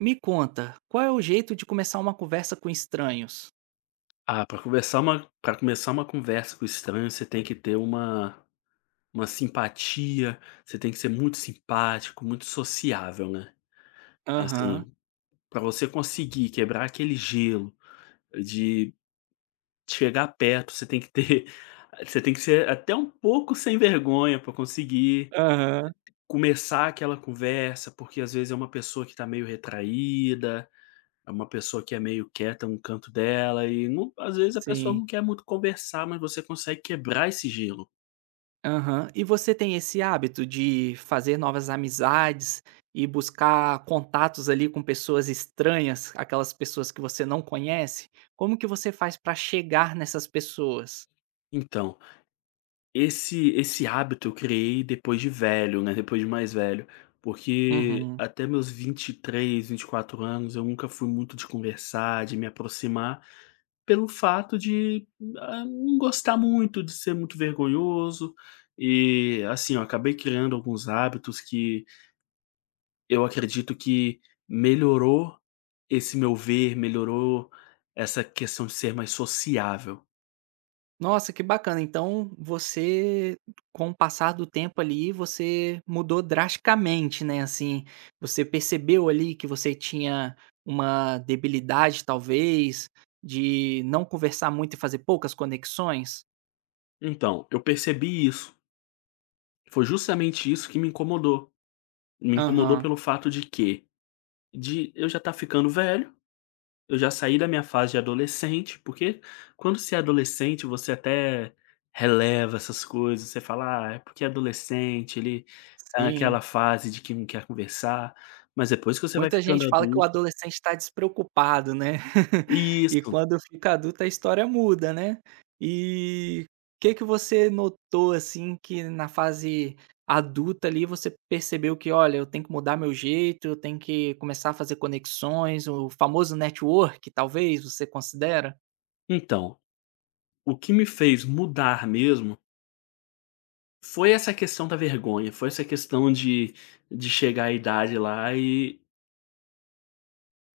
Me conta, qual é o jeito de começar uma conversa com estranhos? Ah, para começar uma conversa com estranho, você tem que ter uma simpatia, você tem que ser muito simpático, muito sociável, né. Aham, Assim, para você conseguir quebrar aquele gelo de chegar perto, você tem que ter você tem que ser até um pouco sem vergonha para conseguir aham, começar aquela conversa, porque às vezes é uma pessoa que tá meio retraída. É uma pessoa que é meio quieta num canto dela e não, às vezes a pessoa sim, não quer muito conversar, mas você consegue quebrar esse gelo. aham. E você tem esse hábito de fazer novas amizades e buscar contatos ali com pessoas estranhas, aquelas pessoas que você não conhece? Como que você faz para chegar nessas pessoas? Então, esse hábito eu criei depois de velho, né, depois de mais velho, porque Uhum. até meus vinte, 23, 24 anos eu nunca fui muito de conversar, de me aproximar, pelo fato de, ah, não gostar muito, de ser muito vergonhoso, e assim, eu acabei criando alguns hábitos que eu acredito que melhorou esse meu ver, melhorou essa questão de ser mais sociável. Nossa, que bacana. Então você, com o passar do tempo ali, você mudou drasticamente, né, assim, você percebeu ali que você tinha uma debilidade talvez, de não conversar muito e fazer poucas conexões? Então, eu percebi isso. Foi justamente isso que me incomodou. Me incomodou Aham, pelo fato de que, de eu já estar ficando velho, eu já saí da minha fase de adolescente, porque quando você é adolescente, você até releva essas coisas, você fala: "Ah, é porque é adolescente, ele tá sim. naquela fase de que não quer conversar", mas depois que você vai Muita ficando gente fala que o adulto. adolescente está despreocupado, né. E Isso. quando fica adulto a história muda, né. E o que que você notou, assim, que na fase adulta ali você percebeu que: "Olha, eu tenho que mudar meu jeito, eu tenho que começar a fazer conexões", o famoso network, talvez, você considera? Então, o que me fez mudar mesmo foi essa questão da vergonha, foi essa questão de chegar à idade lá e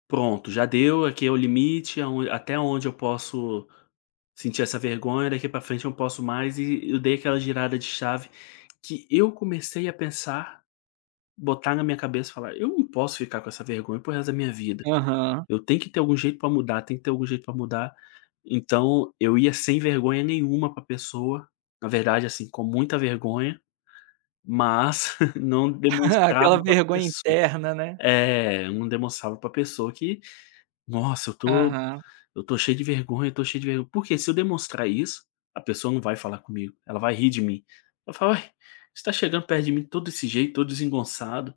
pronto, já deu, aqui é o limite, aon até onde eu posso sentir essa vergonha, daqui pra frente eu não posso mais e eu dei aquela girada de chave, que eu comecei a pensar, botar na minha cabeça e falar: "Eu não posso ficar com essa vergonha para resto da minha vida, Aham. eu tenho que ter algum jeito pra mudar, tem que ter algum jeito pra mudar". Então eu ia sem vergonha nenhuma pra pessoa, na verdade, assim, com muita vergonha. Mas não demonstrava Aquela pra vergonha pessoa, interna, né. é, não demonstrava pra pessoa que: "Nossa, eu tô Aham. eu tô cheio de vergonha, eu tô cheio de vergonha". Porque se eu demonstrar isso, a pessoa não vai falar comigo, ela vai rir de mim. Ela fala: "Ué, você tá chegando perto de mim todo desse jeito, todo desengonçado".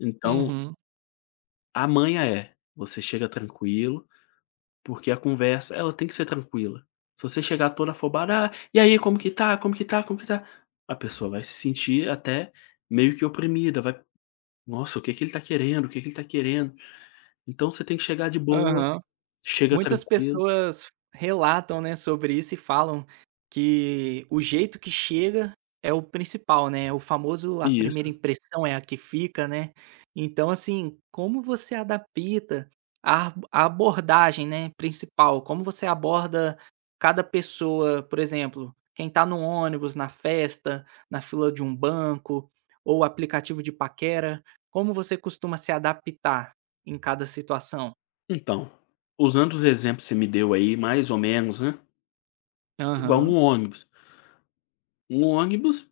Então, Uhum. a manha é: você chega tranquilo, porque a conversa, ela tem que ser tranquila. Se você chegar toda afobado: "Ah, e aí, como que tá? Como que tá? Como que tá?". A pessoa vai se sentir até meio que oprimida, vai: "Nossa, o que que ele tá querendo? O que que ele tá querendo?". Então você tem que chegar de boa, Aham. chega Muitas tranquilo. pessoas relatam, né, sobre isso e falam que o jeito que chega é o principal, né, o famoso a primeira Isso. impressão é a que fica, né. Então, assim, como você adapta a abordagem, né, principal, como você aborda cada pessoa, por exemplo, quem tá no ônibus, na festa, na fila de um banco ou aplicativo de paquera, como você costuma se adaptar em cada situação? Então, usando os exemplos que você me deu aí, mais ou menos, né, igual Aham. um ônibus. Um ônibus,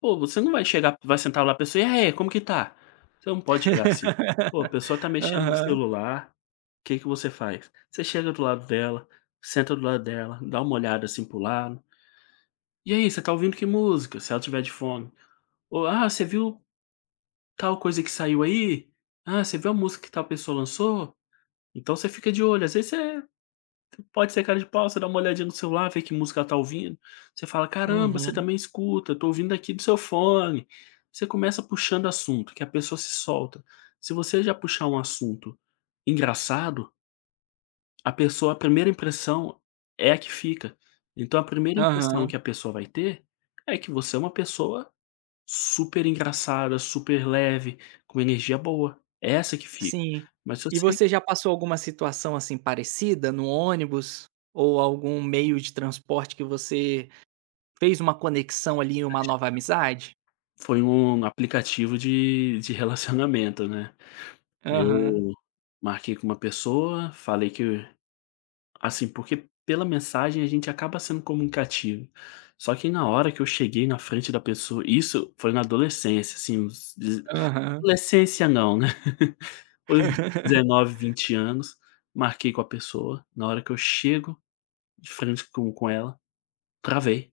pô, você não vai chegar, vai sentar lá a pessoa: "E aí, como que tá?". Você não pode chegar assim. Pô, a pessoa tá mexendo no Aham, celular, o que que você faz? Você chega do lado dela, senta do lado dela, dá uma olhada, assim, para o lado: "E aí, você tá ouvindo que música?", se ela tiver de fone. Ou: "Ah, você viu tal coisa que saiu aí, ah, você viu a música que tal pessoa lançou?". Então você fica de olho, às vezes você pode ser cara de pau, você dá uma olhadinha no celular, vê que música ela tá ouvindo, você fala: "Caramba, você uhum, também escuta, tô ouvindo aqui do seu fone". Você começa puxando assunto, que a pessoa se solta. Se você já puxar um assunto engraçado, a pessoa, a primeira impressão é a que fica. Então a primeira impressão aham, que a pessoa vai ter é que você é uma pessoa super engraçada, super leve, com energia boa, é essa que fica. sim. Mas se E você você já passou alguma situação, assim, parecida no ônibus ou algum meio de transporte que você fez uma conexão ali uma nova amizade? foi um aplicativo de relacionamento, né. Aham, Eu marquei com uma pessoa, falei que assim, porque pela mensagem a gente acaba sendo comunicativo, só que na hora que eu cheguei na frente da pessoa, isso foi na adolescência, assim, uns deze aham. adolescência não, né. Os 19, 20 anos, marquei com a pessoa, na hora que eu chego de frente com ela, travei.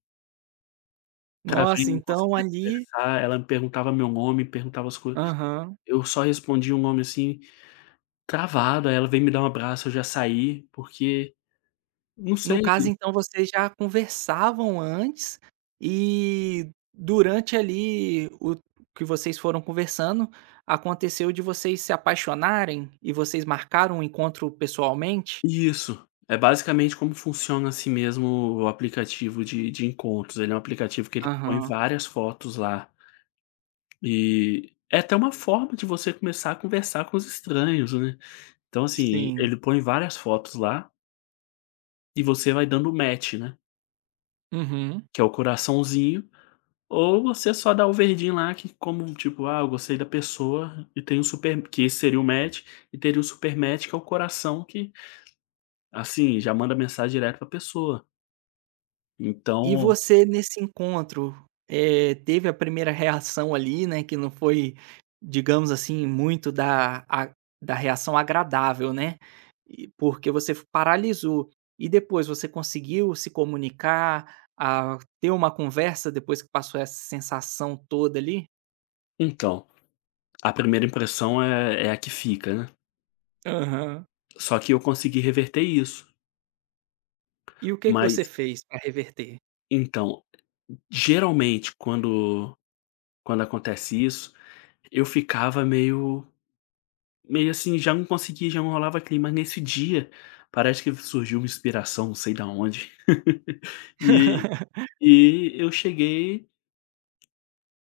Travei, Nossa, não então conseguia ali conversar, ela me perguntava meu nome, perguntava as coisas, aham. eu só respondia o nome, assim, travado, aí ela veio me dar um abraço, eu já saí, porque não No sei. caso, então, vocês já conversavam antes e durante ali o que vocês foram conversando, aconteceu de vocês se apaixonarem e vocês marcaram um encontro pessoalmente? Isso. É basicamente como funciona assim mesmo o aplicativo de encontros, ele é um aplicativo que ele põe Aham, várias fotos lá, e é até uma forma de você começar a conversar com os estranhos, né. Então, assim, sim. ele põe várias fotos lá, e você vai dando match, né, Uhum. que é o coraçãozinho. Ou você só dá o verdinho lá que como, tipo: "Ah, eu gostei da pessoa", e tem um super que esse seria o match, e teria o super match que é o coração que, assim, já manda mensagem direto pra pessoa. E Então você nesse encontro, teve a primeira reação ali, né, que não foi, digamos assim, muito da a da reação agradável, né, e porque você f paralisou. E depois você conseguiu se comunicar, a ter uma conversa depois que passou essa sensação toda ali? então, a primeira impressão é a que fica, né. Aham. Só que eu consegui reverter isso. E o que que você Mas fez para reverter? então, geralmente quando acontece isso, eu ficava meio, meio assim, já não conseguia, já não rolava clima. Nesse dia, parece que surgiu uma inspiração, não sei da onde. E e eu cheguei,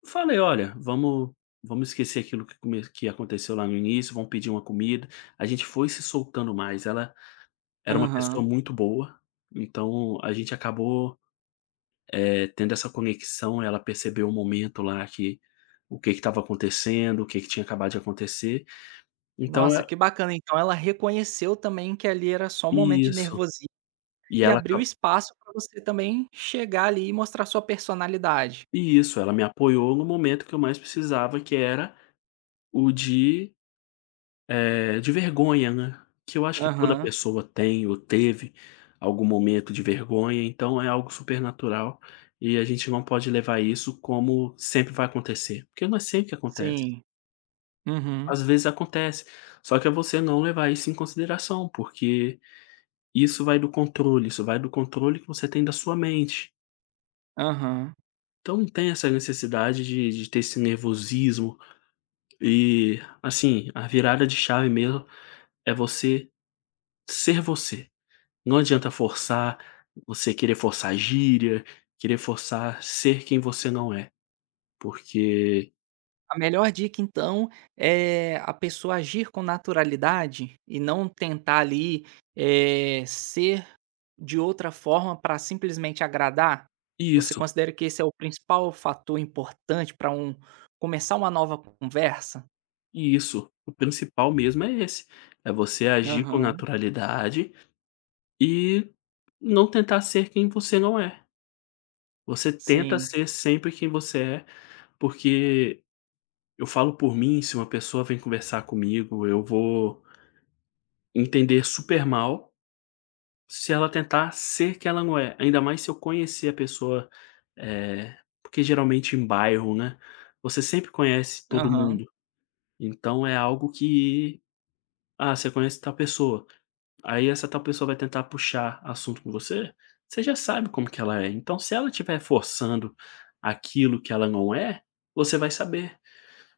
falei: "Olha, vamos esquecer aquilo que come que aconteceu lá no início, vamos pedir uma comida". A gente foi se soltando mais. Ela era uma pessoa Aham. muito boa, então a gente acabou, tendo essa conexão. Ela percebeu o momento lá, que o que estava acontecendo, o que que tinha acabado de acontecer. Então Nossa, é que bacana, então ela reconheceu também que ali era só um momento de isso. nervosismo. E E ela, abriu espaço para você também chegar ali e mostrar sua personalidade. e isso, ela me apoiou no momento que eu mais precisava, que era o de, de vergonha, né, que eu acho que toda Aham. pessoa tem ou teve algum momento de vergonha, então é algo super natural e a gente não pode levar isso como sempre vai acontecer, porque não é sempre que acontece. Sim. Uhum. Às vezes acontece, só que é você não levar isso em consideração, porque isso vai do controle, isso vai do controle que você tem da sua mente. Aham. Então não tem essa necessidade de ter esse nervosismo. E, assim, a virada de chave mesmo é você ser você. Não adianta forçar, você querer forçar gíria, querer forçar ser quem você não é, porque A melhor dica então é a pessoa agir com naturalidade e não tentar ali, ser de outra forma para simplesmente agradar? Você isso, considera que esse é o principal fator importante para um começar uma nova conversa? isso, o principal mesmo é esse, é você agir com Aham. naturalidade e não tentar ser quem você não é. Você tenta Sim. ser sempre quem você é, porque eu falo por mim, se uma pessoa vem conversar comigo, eu vou entender super mal se ela tentar ser que ela não é, ainda mais se eu conhecer a pessoa, eh, porque geralmente em bairro, né, você sempre conhece todo Aham. mundo, então é algo que, ah, você conhece tal pessoa, aí essa tal pessoa vai tentar puxar assunto com você, você já sabe como que ela é, então se ela estiver forçando aquilo que ela não é, você vai saber,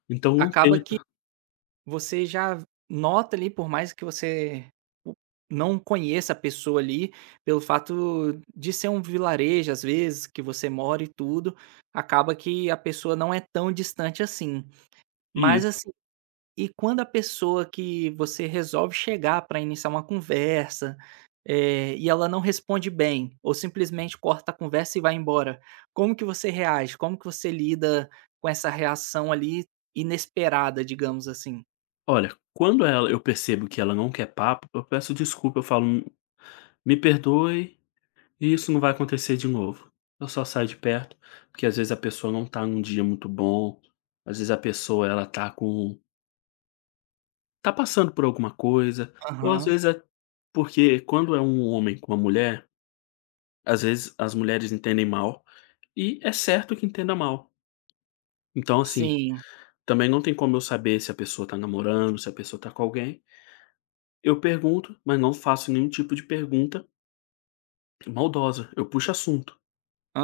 então não Acaba que tenta. você já nota ali, por mais que você o não conheça a pessoa ali, pelo fato de ser um vilarejo, às vezes, que você mora e tudo, acaba que a pessoa não é tão distante assim. Mas, Isso. assim, e quando a pessoa que você resolve chegar para iniciar uma conversa, e ela não responde bem, ou simplesmente corta a conversa e vai embora, como que você reage? Como que você lida com essa reação ali inesperada, digamos assim? Olha, quando ela, eu percebo que ela não quer papo, eu peço desculpa, eu falo: "Me perdoe, e isso não vai acontecer de novo". Eu só saio de perto, porque às vezes a pessoa não tá num dia muito bom, às vezes a pessoa, ela tá com, tá passando por alguma coisa, ou às Aham. vezes é porque quando é um homem com uma mulher, às vezes as mulheres entendem mal, e é certo que entenda mal. Então, assim, Sim, também não tem como eu saber se a pessoa tá namorando, se a pessoa tá com alguém. Eu pergunto, mas não faço nenhum tipo de pergunta maldosa. Eu puxo assunto.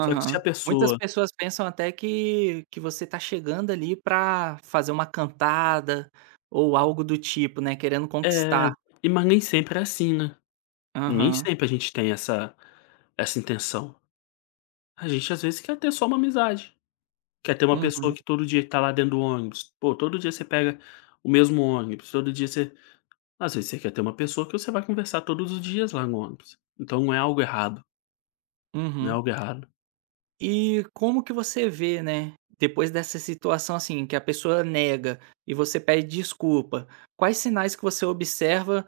Só que se a Muitas pessoa pessoas pensam até que você tá chegando ali pra fazer uma cantada ou algo do tipo, né, querendo é, conquistar. e mas nem sempre é assim, né? E nem Aham. sempre a gente tem essa intenção. A gente às vezes quer ter só uma amizade, quer ter uma Uhum, pessoa que todo dia tá lá dentro do ônibus. Pô, todo dia você pega o mesmo ônibus, todo dia você, às vezes você quer ter uma pessoa que você vai conversar todos os dias lá no ônibus. Então não é algo errado, não é uhum. algo errado. E como que você vê, né, depois dessa situação, assim, que a pessoa nega e você pede desculpa, quais sinais que você observa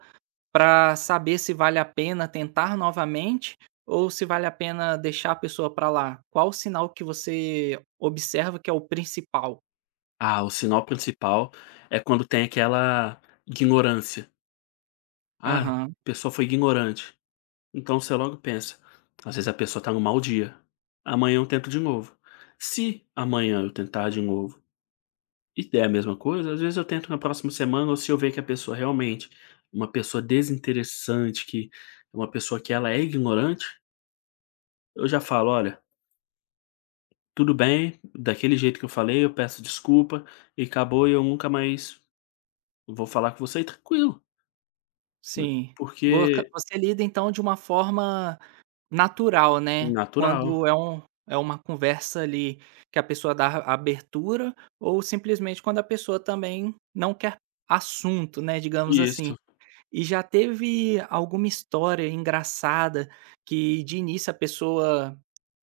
pra saber se vale a pena tentar novamente ou se vale a pena deixar a pessoa pra lá? Qual o sinal que você observa que é o principal? Ah, o sinal principal é quando tem aquela ignorância. Ah, a Aham, pessoa foi ignorante. Então você logo pensa, às vezes a pessoa tá num mau dia. Amanhã eu tento de novo. Se amanhã eu tentar de novo e der a mesma coisa, às vezes eu tento na próxima semana, ou se eu ver que a pessoa realmente é uma pessoa desinteressante, que é uma pessoa que ela é ignorante, eu já falo: "Olha, tudo bem, daquele jeito que eu falei, eu peço desculpa e acabou e eu nunca mais vou falar com você", e tranquilo, né, sim. Voca porque Você lida então de uma forma natural, né, natural. quando é é uma conversa ali que a pessoa dá abertura ou simplesmente quando a pessoa também não quer assunto, né, digamos assim. Isso. E já teve alguma história engraçada que de início a pessoa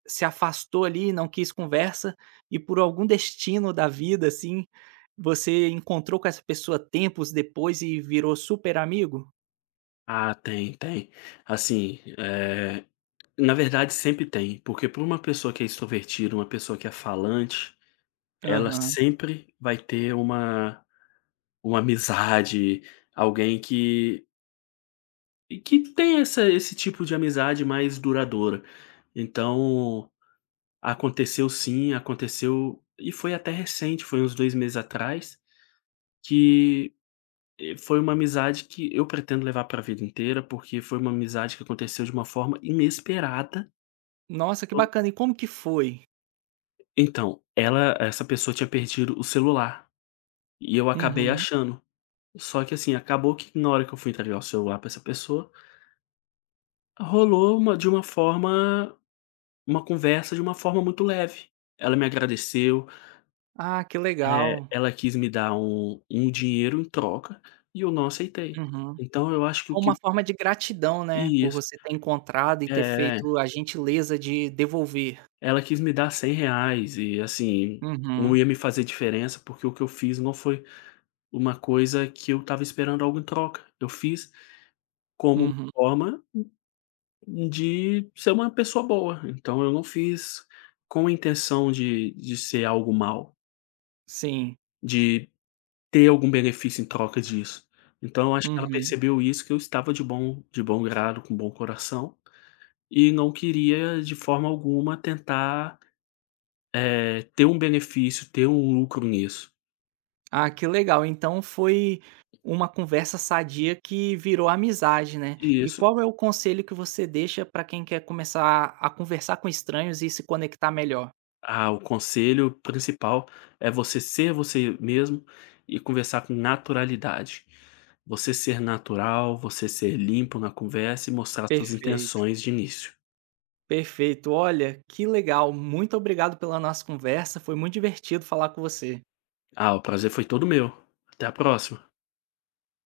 se afastou ali, não quis conversa e por algum destino da vida, assim, você encontrou com essa pessoa tempos depois e virou super amigo? Ah, tem, tem. Assim, na verdade sempre tem, porque para uma pessoa que é extrovertida, uma pessoa que é falante, ela Aham. sempre vai ter uma amizade, alguém que tem essa esse tipo de amizade mais duradoura. Então, aconteceu sim, aconteceu e foi até recente, foi uns 2 meses atrás, que, foi uma amizade que eu pretendo levar para a vida inteira, porque foi uma amizade que aconteceu de uma forma inesperada. Nossa, que To bacana. E como que foi? então, ela, essa pessoa tinha perdido o celular, e eu acabei Uhum. achando. Só que assim, acabou que na hora que eu fui entregar o celular para essa pessoa, rolou uma de uma forma, uma conversa de uma forma muito leve. Ela me agradeceu, Ah, que legal. ela quis me dar um dinheiro em troca e eu não aceitei. Uhum. Então eu acho que o que, Uma forma de gratidão, né, por isso. você ter encontrado e ter É, feito a gentileza de devolver. ela quis me dar R$ 100 e, assim, não Uhum, ia me fazer diferença, porque o que eu fiz não foi uma coisa que eu estava esperando algo em troca. Eu fiz como uma uhum. forma de ser uma pessoa boa, então eu não fiz com a intenção de ser algo mal. Sim. De ter algum benefício em troca disso. Então eu acho que ela Uhum. percebeu isso, que eu estava de bom grado, com bom coração, e não queria de forma alguma tentar, ter um benefício, ter um lucro nisso. Ah, que legal. Então foi uma conversa sadia que virou amizade, né. E E isso. qual é o conselho que você deixa para quem quer começar a conversar com estranhos e se conectar melhor? Ah, o conselho principal é você ser você mesmo e conversar com naturalidade. Você ser natural, você ser limpo na conversa e mostrar suas Perfeito. intenções de início. Perfeito. Olha, que legal. Muito obrigado pela nossa conversa. Foi muito divertido falar com você. Ah, o prazer foi todo meu. Até a próxima.